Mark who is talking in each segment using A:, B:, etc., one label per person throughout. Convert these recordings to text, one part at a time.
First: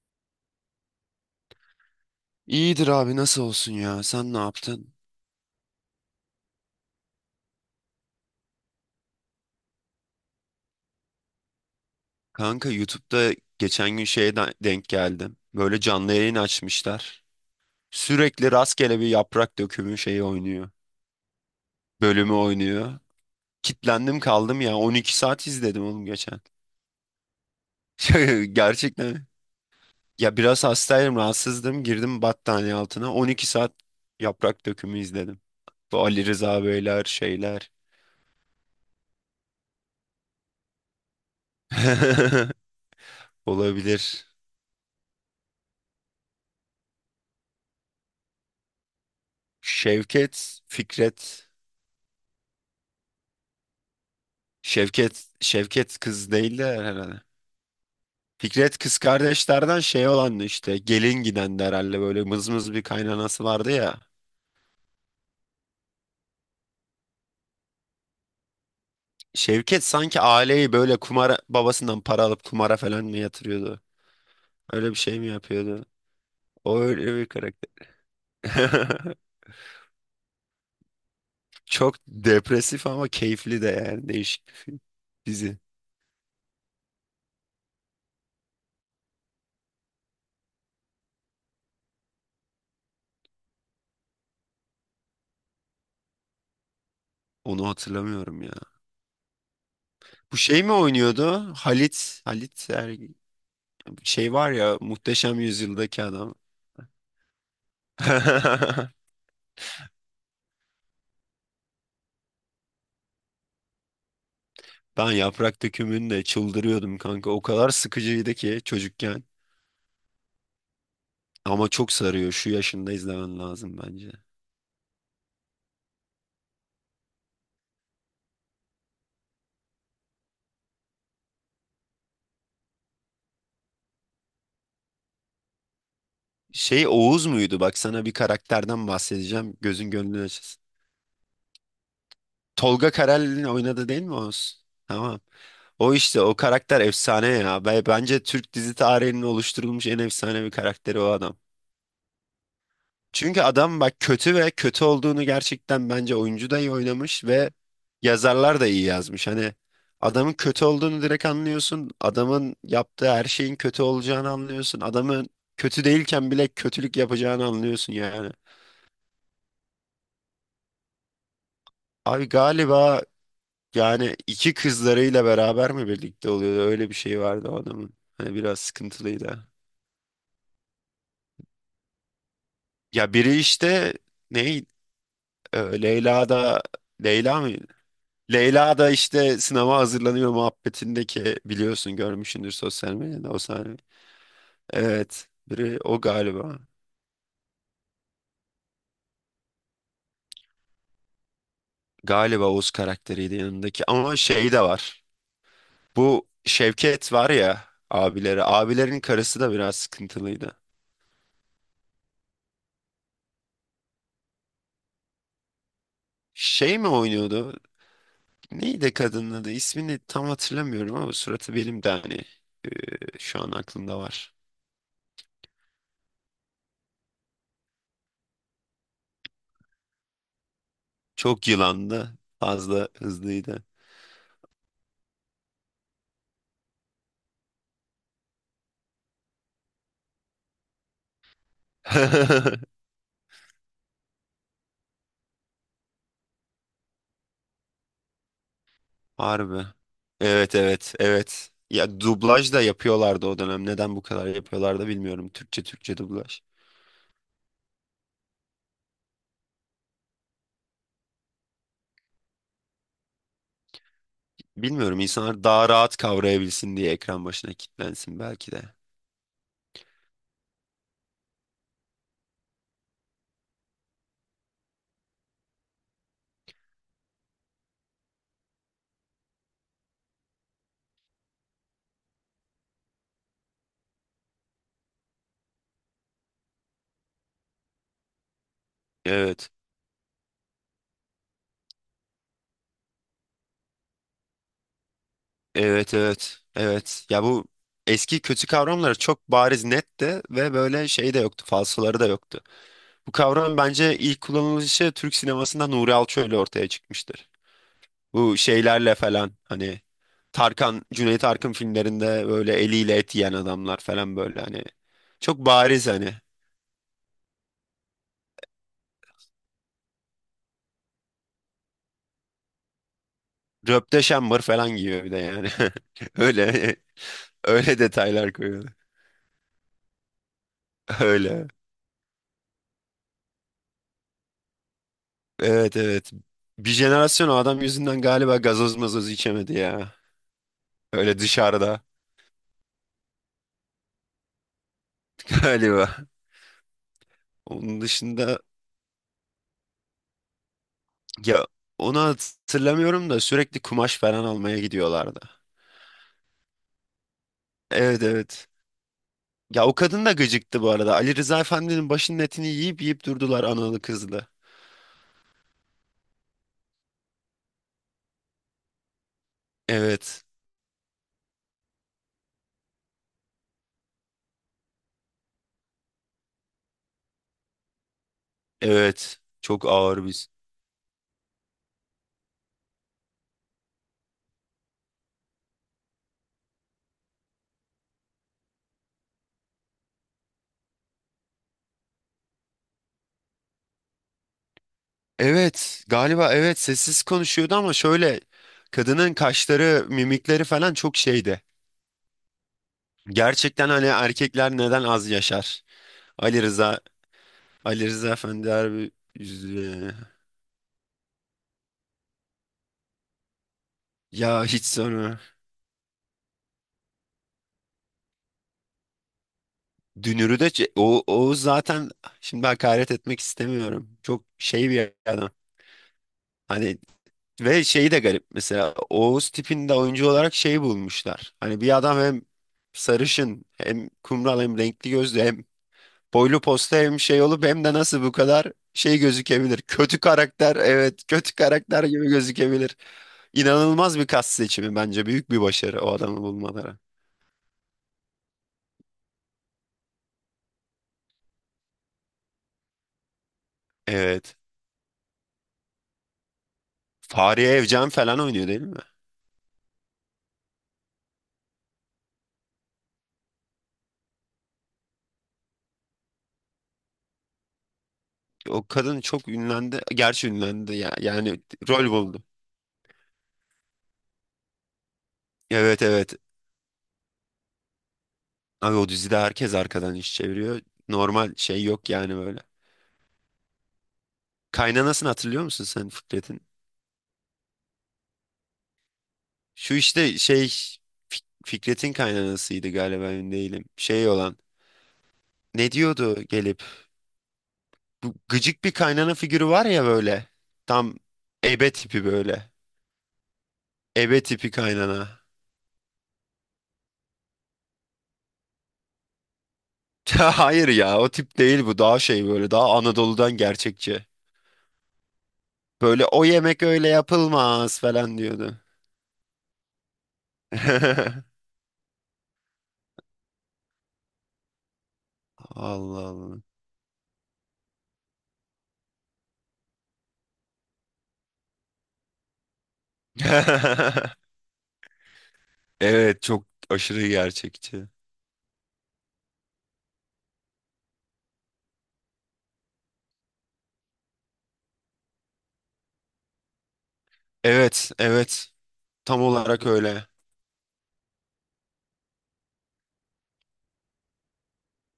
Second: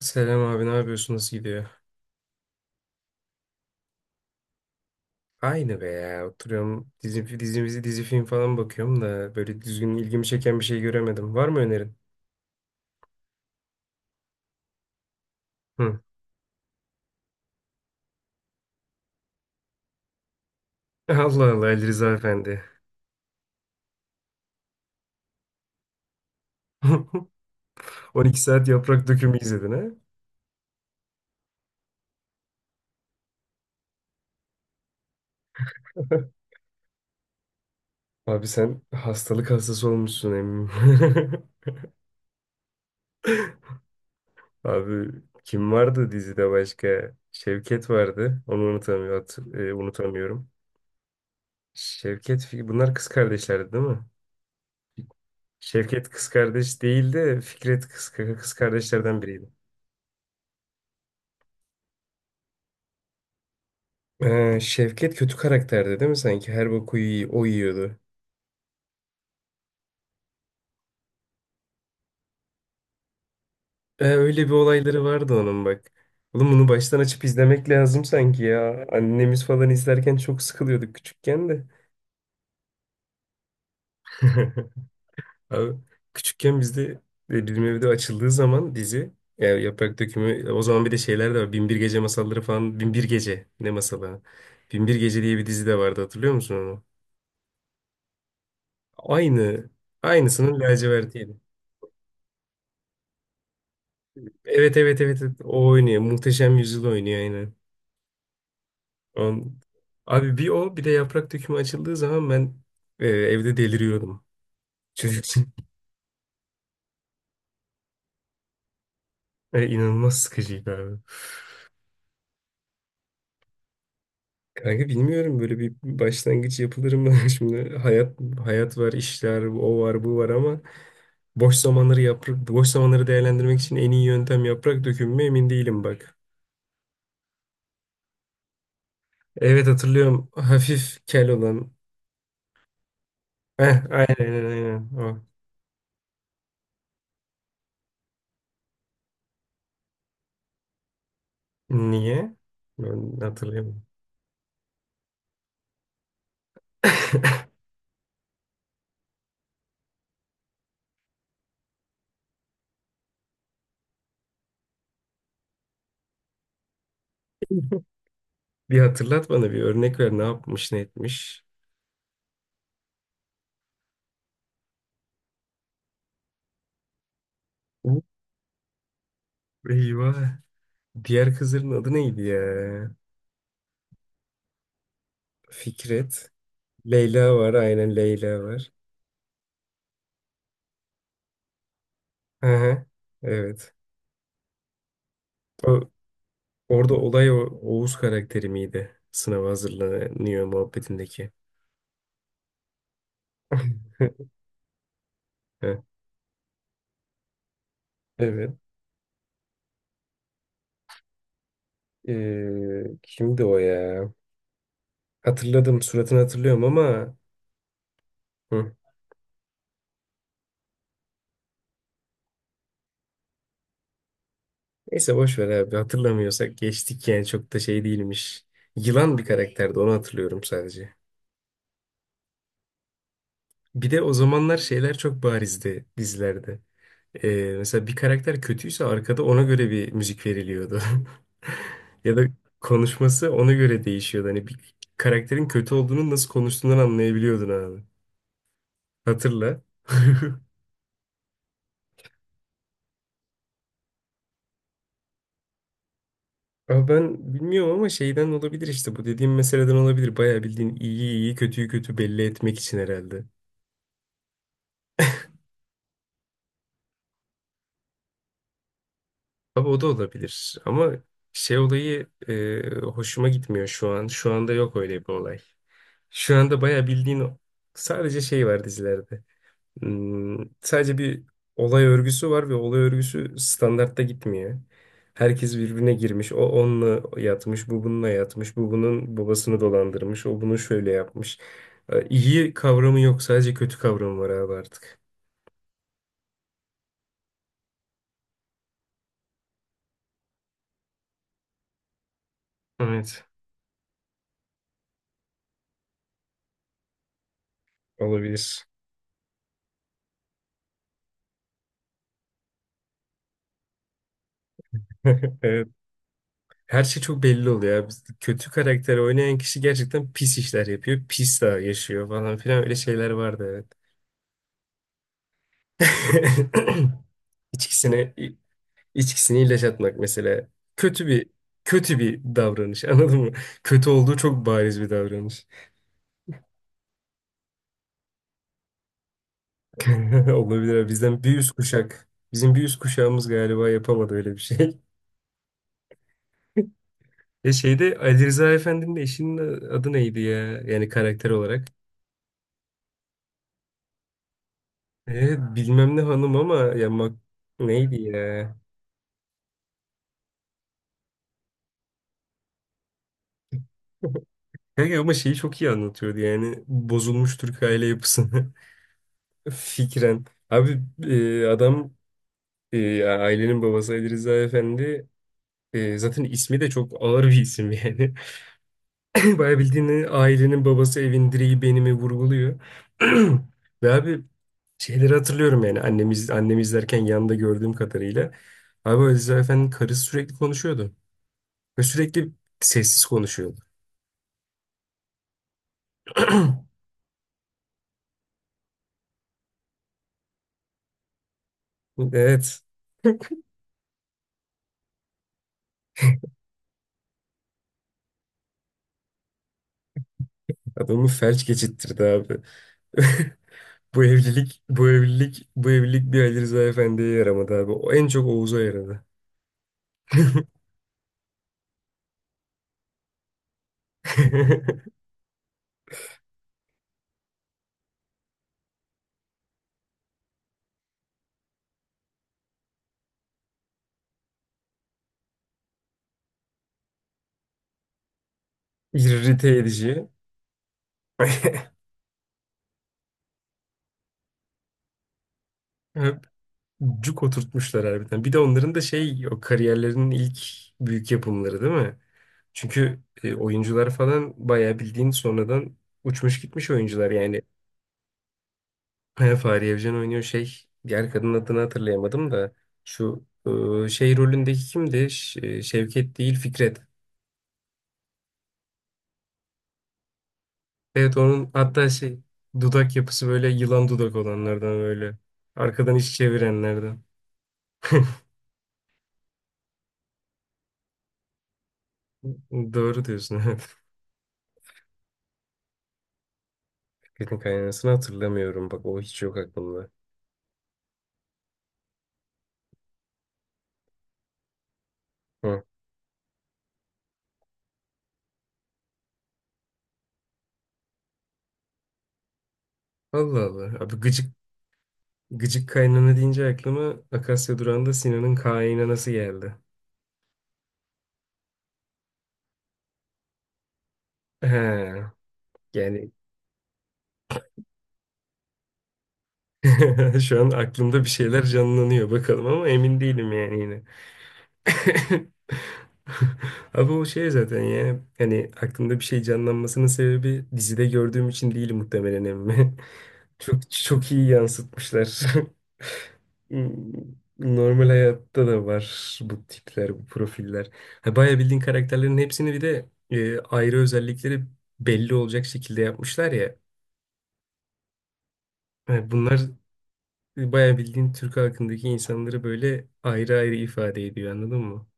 A: Selam abi, ne yapıyorsun, nasıl gidiyor?
B: İyidir abi, nasıl olsun ya? Sen ne yaptın?
A: Aynı be ya, oturuyorum, dizi film falan bakıyorum da böyle düzgün ilgimi çeken bir şey göremedim. Var mı önerin?
B: Kanka YouTube'da geçen gün şeye denk geldim. Böyle
A: Hı.
B: canlı yayın açmışlar. Sürekli rastgele bir yaprak dökümü şeyi oynuyor.
A: Allah Allah, Ali Rıza
B: Bölümü
A: Efendi.
B: oynuyor. Kitlendim kaldım ya. 12 saat izledim oğlum geçen.
A: 12 saat yaprak
B: Gerçekten.
A: dökümü izledin ha?
B: Ya biraz hastaydım, rahatsızdım. Girdim battaniye altına. 12 saat yaprak dökümü izledim. Bu Ali Rıza Beyler şeyler.
A: Abi, sen hastalık hastası olmuşsun eminim.
B: Olabilir.
A: Abi, kim vardı dizide başka? Şevket vardı. Onu unutamıyorum. Unutamıyorum.
B: Şevket, Fikret.
A: Bunlar kız kardeşlerdi değil mi?
B: Şevket Şevket
A: Şevket kız
B: kız değil de
A: kardeş
B: herhalde.
A: değildi. Fikret, kız
B: Fikret kız
A: kardeşlerden biriydi.
B: kardeşlerden şey olan işte gelin giden de herhalde, böyle mızmız bir kaynanası vardı ya.
A: Şevket kötü karakterdi değil mi sanki? Her boku iyi, o yiyordu.
B: Şevket sanki aileyi böyle kumara, babasından para alıp kumara falan mı yatırıyordu?
A: Öyle bir
B: Öyle bir
A: olayları
B: şey mi
A: vardı onun,
B: yapıyordu?
A: bak. Oğlum, bunu
B: O
A: baştan
B: öyle
A: açıp
B: bir
A: izlemek
B: karakter.
A: lazım sanki ya. Annemiz falan izlerken çok sıkılıyorduk küçükken de.
B: Çok depresif ama keyifli de, yani değişik bir film, dizi.
A: Abi, küçükken bizde, bizim evde açıldığı zaman dizi, yani Yaprak Dökümü, o zaman bir de şeyler de var. Binbir Gece masalları falan. Binbir Gece ne masalı? Ha? Binbir Gece diye bir dizi de vardı, hatırlıyor musun onu?
B: Onu hatırlamıyorum ya.
A: Aynı.
B: Bu
A: Aynısının
B: şey mi
A: lacivertiydi.
B: oynuyordu? Halit, şey var
A: Evet
B: ya,
A: evet evet. evet.
B: Muhteşem
A: O oynuyor.
B: Yüzyıldaki adam.
A: Muhteşem Yüzyıl oynuyor aynen. On... Abi, bir o bir de yaprak dökümü açıldığı zaman ben, evde deliriyordum.
B: Ben
A: Çocuk için.
B: yaprak dökümünde çıldırıyordum kanka. O kadar sıkıcıydı ki çocukken.
A: İnanılmaz sıkıcıydı abi.
B: Ama çok sarıyor. Şu yaşında izlemen lazım bence.
A: Kanka, bilmiyorum, böyle bir başlangıç yapılır mı? Şimdi hayat var, işler, o var, bu var ama boş zamanları yaprak boş zamanları değerlendirmek için en iyi yöntem yaprak dökümü mü emin değilim, bak.
B: Şey Oğuz muydu? Bak sana bir karakterden bahsedeceğim.
A: Evet,
B: Gözün gönlün
A: hatırlıyorum.
B: açılsın.
A: Hafif kel olan.
B: Tolga Karel'in
A: Heh,
B: oynadı değil mi
A: aynen aynen
B: Oğuz?
A: aynen.
B: Tamam.
A: O.
B: O işte o karakter efsane ya. Bence Türk dizi tarihinin oluşturulmuş en efsane bir karakteri o adam.
A: Niye? Ben
B: Çünkü adam
A: hatırlayamadım.
B: bak kötü, ve kötü olduğunu gerçekten bence oyuncu da iyi oynamış ve yazarlar da iyi yazmış. Hani adamın kötü olduğunu direkt anlıyorsun. Adamın yaptığı her şeyin kötü olacağını anlıyorsun. Adamın kötü değilken bile kötülük yapacağını anlıyorsun yani.
A: Bir hatırlat bana, bir örnek ver, ne yapmış, ne etmiş.
B: Abi galiba yani iki kızlarıyla beraber mi birlikte oluyordu? Öyle bir şey vardı o adamın.
A: Uh,
B: Hani biraz sıkıntılıydı.
A: Eyvah. Diğer kızların adı neydi ya?
B: Ya biri işte ne Leyla
A: Fikret.
B: da
A: Leyla
B: Leyla mı?
A: var, aynen, Leyla var.
B: Leyla da işte sınava hazırlanıyor muhabbetindeki, biliyorsun,
A: Hı
B: görmüşsündür
A: hı.
B: sosyal medyada o
A: Evet.
B: sahne. Evet, biri
A: O,
B: o galiba.
A: Orada olay o, Oğuz karakteri miydi? Sınava hazırlanıyor muhabbetindeki.
B: Galiba Oğuz karakteriydi yanındaki, ama şey de var.
A: Heh.
B: Bu Şevket var ya, abileri.
A: Evet.
B: Abilerin karısı da biraz sıkıntılıydı.
A: Kimdi o ya? Hatırladım, suratını hatırlıyorum
B: Şey mi
A: ama...
B: oynuyordu?
A: Hı.
B: Neydi kadının adı? İsmini tam hatırlamıyorum ama suratı benim de hani şu an aklımda var.
A: Neyse boş ver abi, hatırlamıyorsak geçtik, yani çok da şey değilmiş. Yılan bir karakterdi, onu hatırlıyorum sadece.
B: Çok yılandı. Fazla hızlıydı.
A: Bir de o zamanlar şeyler çok barizdi dizilerde. Mesela bir karakter kötüyse arkada ona göre bir müzik veriliyordu. Ya da konuşması ona göre değişiyordu. Hani bir karakterin kötü olduğunu nasıl konuştuğundan anlayabiliyordun abi. Hatırla.
B: Harbi. Evet evet evet. Ya dublaj da yapıyorlardı o dönem. Neden bu kadar yapıyorlardı bilmiyorum. Türkçe Türkçe dublaj.
A: Ama ben bilmiyorum, ama şeyden olabilir, işte bu dediğim meseleden olabilir. Bayağı bildiğin iyiyi iyi, kötüyü kötü belli etmek için herhalde.
B: Bilmiyorum, insanlar daha rahat kavrayabilsin diye, ekran başına kilitlensin belki de.
A: Abi, o da olabilir ama şey olayı hoşuma gitmiyor şu an. Şu anda yok öyle bir olay. Şu anda bayağı bildiğin sadece şey var dizilerde. Hmm, sadece bir olay örgüsü var ve olay örgüsü standartta gitmiyor. Herkes birbirine girmiş. O onunla yatmış, bu bununla yatmış, bu bunun
B: Evet.
A: babasını dolandırmış, o bunu şöyle yapmış. İyi kavramı yok, sadece kötü kavramı var abi artık.
B: Evet evet. Evet. Ya bu eski kötü kavramları çok bariz netti ve böyle şey de yoktu. Falsoları da yoktu. Bu
A: Evet,
B: kavram bence ilk kullanılışı Türk sinemasında Nuri Alço ile ortaya çıkmıştır. Bu
A: olabilir.
B: şeylerle falan hani Tarkan, Cüneyt Arkın filmlerinde böyle eliyle et yiyen adamlar falan böyle hani. Çok
A: Evet.
B: bariz hani.
A: Her şey çok belli oluyor ya. Kötü karakter oynayan kişi gerçekten pis işler yapıyor. Pis daha yaşıyor falan filan, öyle şeyler vardı, evet.
B: Röpte şambır falan giyiyor bir de yani. Öyle öyle
A: İçkisine
B: detaylar koyuyor.
A: içkisini ilaç atmak mesela. Kötü bir
B: Öyle.
A: Kötü bir davranış, anladın mı? Kötü olduğu çok bariz bir davranış.
B: Evet evet. Bir jenerasyon o adam yüzünden galiba gazoz mazoz içemedi ya.
A: Olabilir abi.
B: Öyle
A: Bizden bir üst
B: dışarıda
A: kuşak. Bizim bir üst kuşağımız galiba yapamadı öyle bir şey.
B: galiba.
A: E
B: Onun
A: şeyde Ali
B: dışında
A: Rıza Efendi'nin eşinin adı neydi ya? Yani karakter
B: ya,
A: olarak.
B: onu hatırlamıyorum da sürekli kumaş falan almaya gidiyorlardı.
A: Evet, bilmem ne hanım, ama ya neydi
B: Evet evet.
A: ya?
B: Ya o kadın da gıcıktı bu arada. Ali Rıza Efendi'nin başının etini yiyip yiyip durdular analı kızlı.
A: Kanka, ama şeyi çok iyi anlatıyordu, yani bozulmuş Türk aile yapısını fikren.
B: Evet.
A: Abi, adam, ya ailenin babası Ali Rıza Efendi, zaten ismi de çok ağır bir isim yani.
B: Evet.
A: Bayağı
B: Çok ağır
A: bildiğin,
B: biz.
A: ailenin babası, evin direği benimi vurguluyor. Ve abi, şeyleri hatırlıyorum, yani annemi izlerken yanında gördüğüm kadarıyla. Abi, Ali Rıza Efendi'nin karısı sürekli konuşuyordu. Ve sürekli sessiz konuşuyordu.
B: Evet. Galiba evet sessiz konuşuyordu ama şöyle, kadının kaşları, mimikleri falan çok şeydi.
A: Evet.
B: Gerçekten hani erkekler neden az yaşar? Ali Rıza, Ali Rıza Efendi harbi üzücü.
A: Adamı felç geçittirdi abi. Bu
B: Ya
A: evlilik,
B: hiç
A: bu
B: sonra.
A: evlilik, bu evlilik bir Ali Rıza Efendi'ye yaramadı abi. O en çok Oğuz'a yaradı.
B: Dünürü de o zaten şimdi hakaret etmek istemiyorum. Çok şey bir adam. Hani ve şeyi de garip, mesela Oğuz tipinde oyuncu olarak şeyi bulmuşlar. Hani bir adam hem sarışın hem kumral hem renkli gözlü hem boylu posta hem şey olup hem de nasıl bu kadar şey
A: İrrite
B: gözükebilir. Kötü
A: edici.
B: karakter, evet, kötü karakter gibi gözükebilir. İnanılmaz bir kas seçimi, bence büyük bir başarı o adamı
A: hep
B: bulmaları.
A: Cuk oturtmuşlar harbiden. Bir de onların da şey, o kariyerlerinin ilk büyük yapımları değil mi? Çünkü oyuncular
B: Evet.
A: falan bayağı bildiğin sonradan uçmuş gitmiş oyuncular yani.
B: Fahriye Evcen falan oynuyor değil mi?
A: He, Fahriye Evcen oynuyor şey. Diğer kadının adını hatırlayamadım da. Şu şey rolündeki kimdi? Şevket değil, Fikret.
B: O kadın çok ünlendi. Gerçi ünlendi ya.
A: Evet,
B: Yani
A: onun hatta
B: rol
A: şey,
B: buldu.
A: dudak yapısı böyle yılan dudak olanlardan böyle.
B: Evet
A: Arkadan iş
B: evet.
A: çevirenlerden.
B: Abi o dizide herkes arkadan iş çeviriyor. Normal şey yok yani böyle.
A: Doğru diyorsun, evet.
B: Kaynanasını hatırlıyor musun sen, Fikret'in?
A: Fikret'in kaynanasını hatırlamıyorum. Bak, o hiç yok
B: Şu
A: aklımda.
B: işte şey, Fikret'in kaynanasıydı galiba, emin değilim. Şey olan,
A: Hı.
B: ne diyordu gelip? Bu gıcık bir kaynana figürü var ya böyle. Tam ebe tipi böyle.
A: Allah Allah. Abi,
B: Ebe
A: gıcık
B: tipi kaynana.
A: gıcık kaynana deyince aklıma Akasya Durağı'nda Sinan'ın kaynanası geldi.
B: Hayır ya, o tip değil, bu daha şey böyle, daha Anadolu'dan, gerçekçi.
A: He.
B: Böyle
A: Yani
B: o yemek öyle yapılmaz falan diyordu.
A: şu an aklımda bir şeyler canlanıyor, bakalım ama emin değilim yani yine.
B: Allah Allah.
A: Abi, o şey zaten ya. Hani aklımda bir şey canlanmasının sebebi dizide gördüğüm için değil muhtemelen, emmi. Çok iyi yansıtmışlar.
B: Evet, çok aşırı gerçekçi.
A: Normal hayatta da var bu tipler, bu profiller. Ha, bayağı bildiğin karakterlerin hepsini bir de ayrı özellikleri belli olacak şekilde yapmışlar ya.
B: Evet evet,
A: Ha,
B: tam
A: bunlar
B: olarak öyle.
A: bayağı bildiğin Türk halkındaki insanları böyle ayrı ayrı ifade ediyor, anladın mı?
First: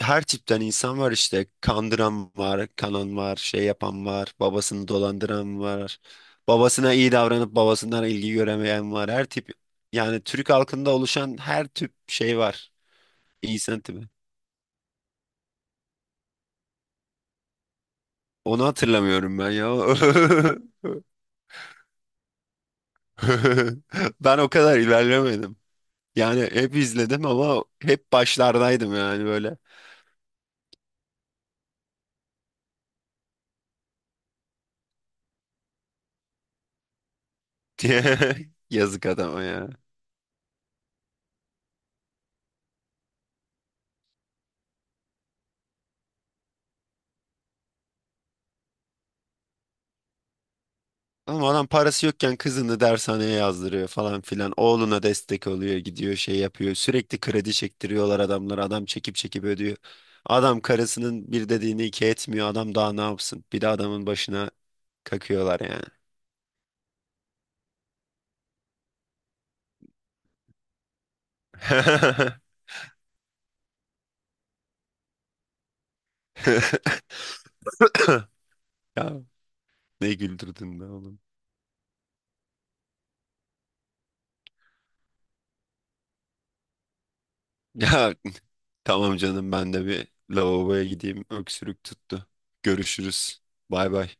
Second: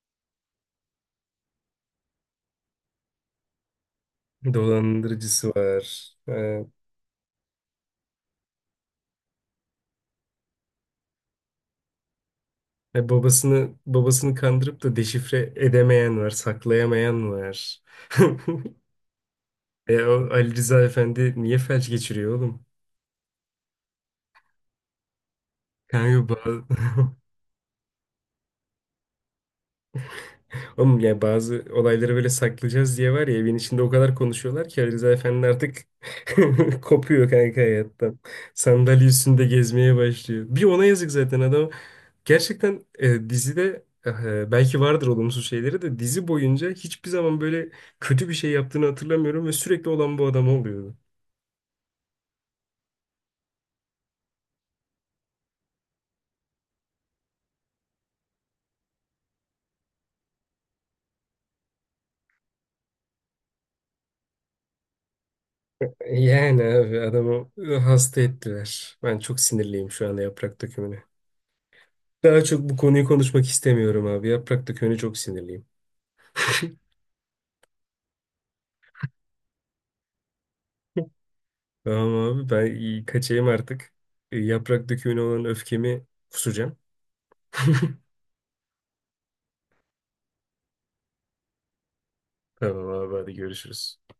B: Her tipten insan var, işte kandıran var, kanan var, şey yapan var, babasını
A: Dolandırıcısı
B: dolandıran var.
A: var.
B: Babasına iyi davranıp babasından ilgi göremeyen var. Her tip, yani Türk halkında oluşan her tip şey var.
A: Babasını
B: İnsan tipi.
A: babasını kandırıp da deşifre edemeyen var, saklayamayan var.
B: Onu hatırlamıyorum ben ya.
A: E, o Ali Rıza Efendi niye felç geçiriyor oğlum?
B: Ben o kadar ilerlemedim.
A: Kanka,
B: Yani
A: bazı...
B: hep izledim ama hep başlardaydım yani böyle.
A: Oğlum ya, bazı olayları böyle saklayacağız diye var ya, evin içinde o kadar konuşuyorlar ki Ali Rıza Efendi artık kopuyor kanka hayattan. Sandalye
B: Yazık adama
A: üstünde
B: ya.
A: gezmeye başlıyor. Bir ona yazık zaten adam. Gerçekten, dizide belki vardır olumsuz şeyleri de, dizi boyunca hiçbir zaman böyle kötü bir şey yaptığını hatırlamıyorum ve sürekli olan bu adam oluyordu.
B: Ama adam parası yokken kızını dershaneye yazdırıyor falan filan. Oğluna destek oluyor, gidiyor şey yapıyor. Sürekli kredi çektiriyorlar adamlara. Adam çekip çekip ödüyor. Adam karısının bir dediğini iki etmiyor. Adam daha ne yapsın? Bir de adamın başına kakıyorlar yani.
A: Yani abi adamı hasta ettiler. Ben çok sinirliyim şu anda Yaprak Dökümü'ne. Daha çok bu konuyu konuşmak istemiyorum abi. Yaprak Dökümü'ne çok sinirliyim.
B: Ya ne güldürdün be oğlum.
A: Tamam abi, ben kaçayım artık. E, Yaprak Dökümü'ne olan öfkemi kusacağım.
B: Ya tamam canım, ben de bir lavaboya gideyim. Öksürük tuttu.
A: Tamam abi, hadi
B: Görüşürüz. Bay
A: görüşürüz.
B: bay.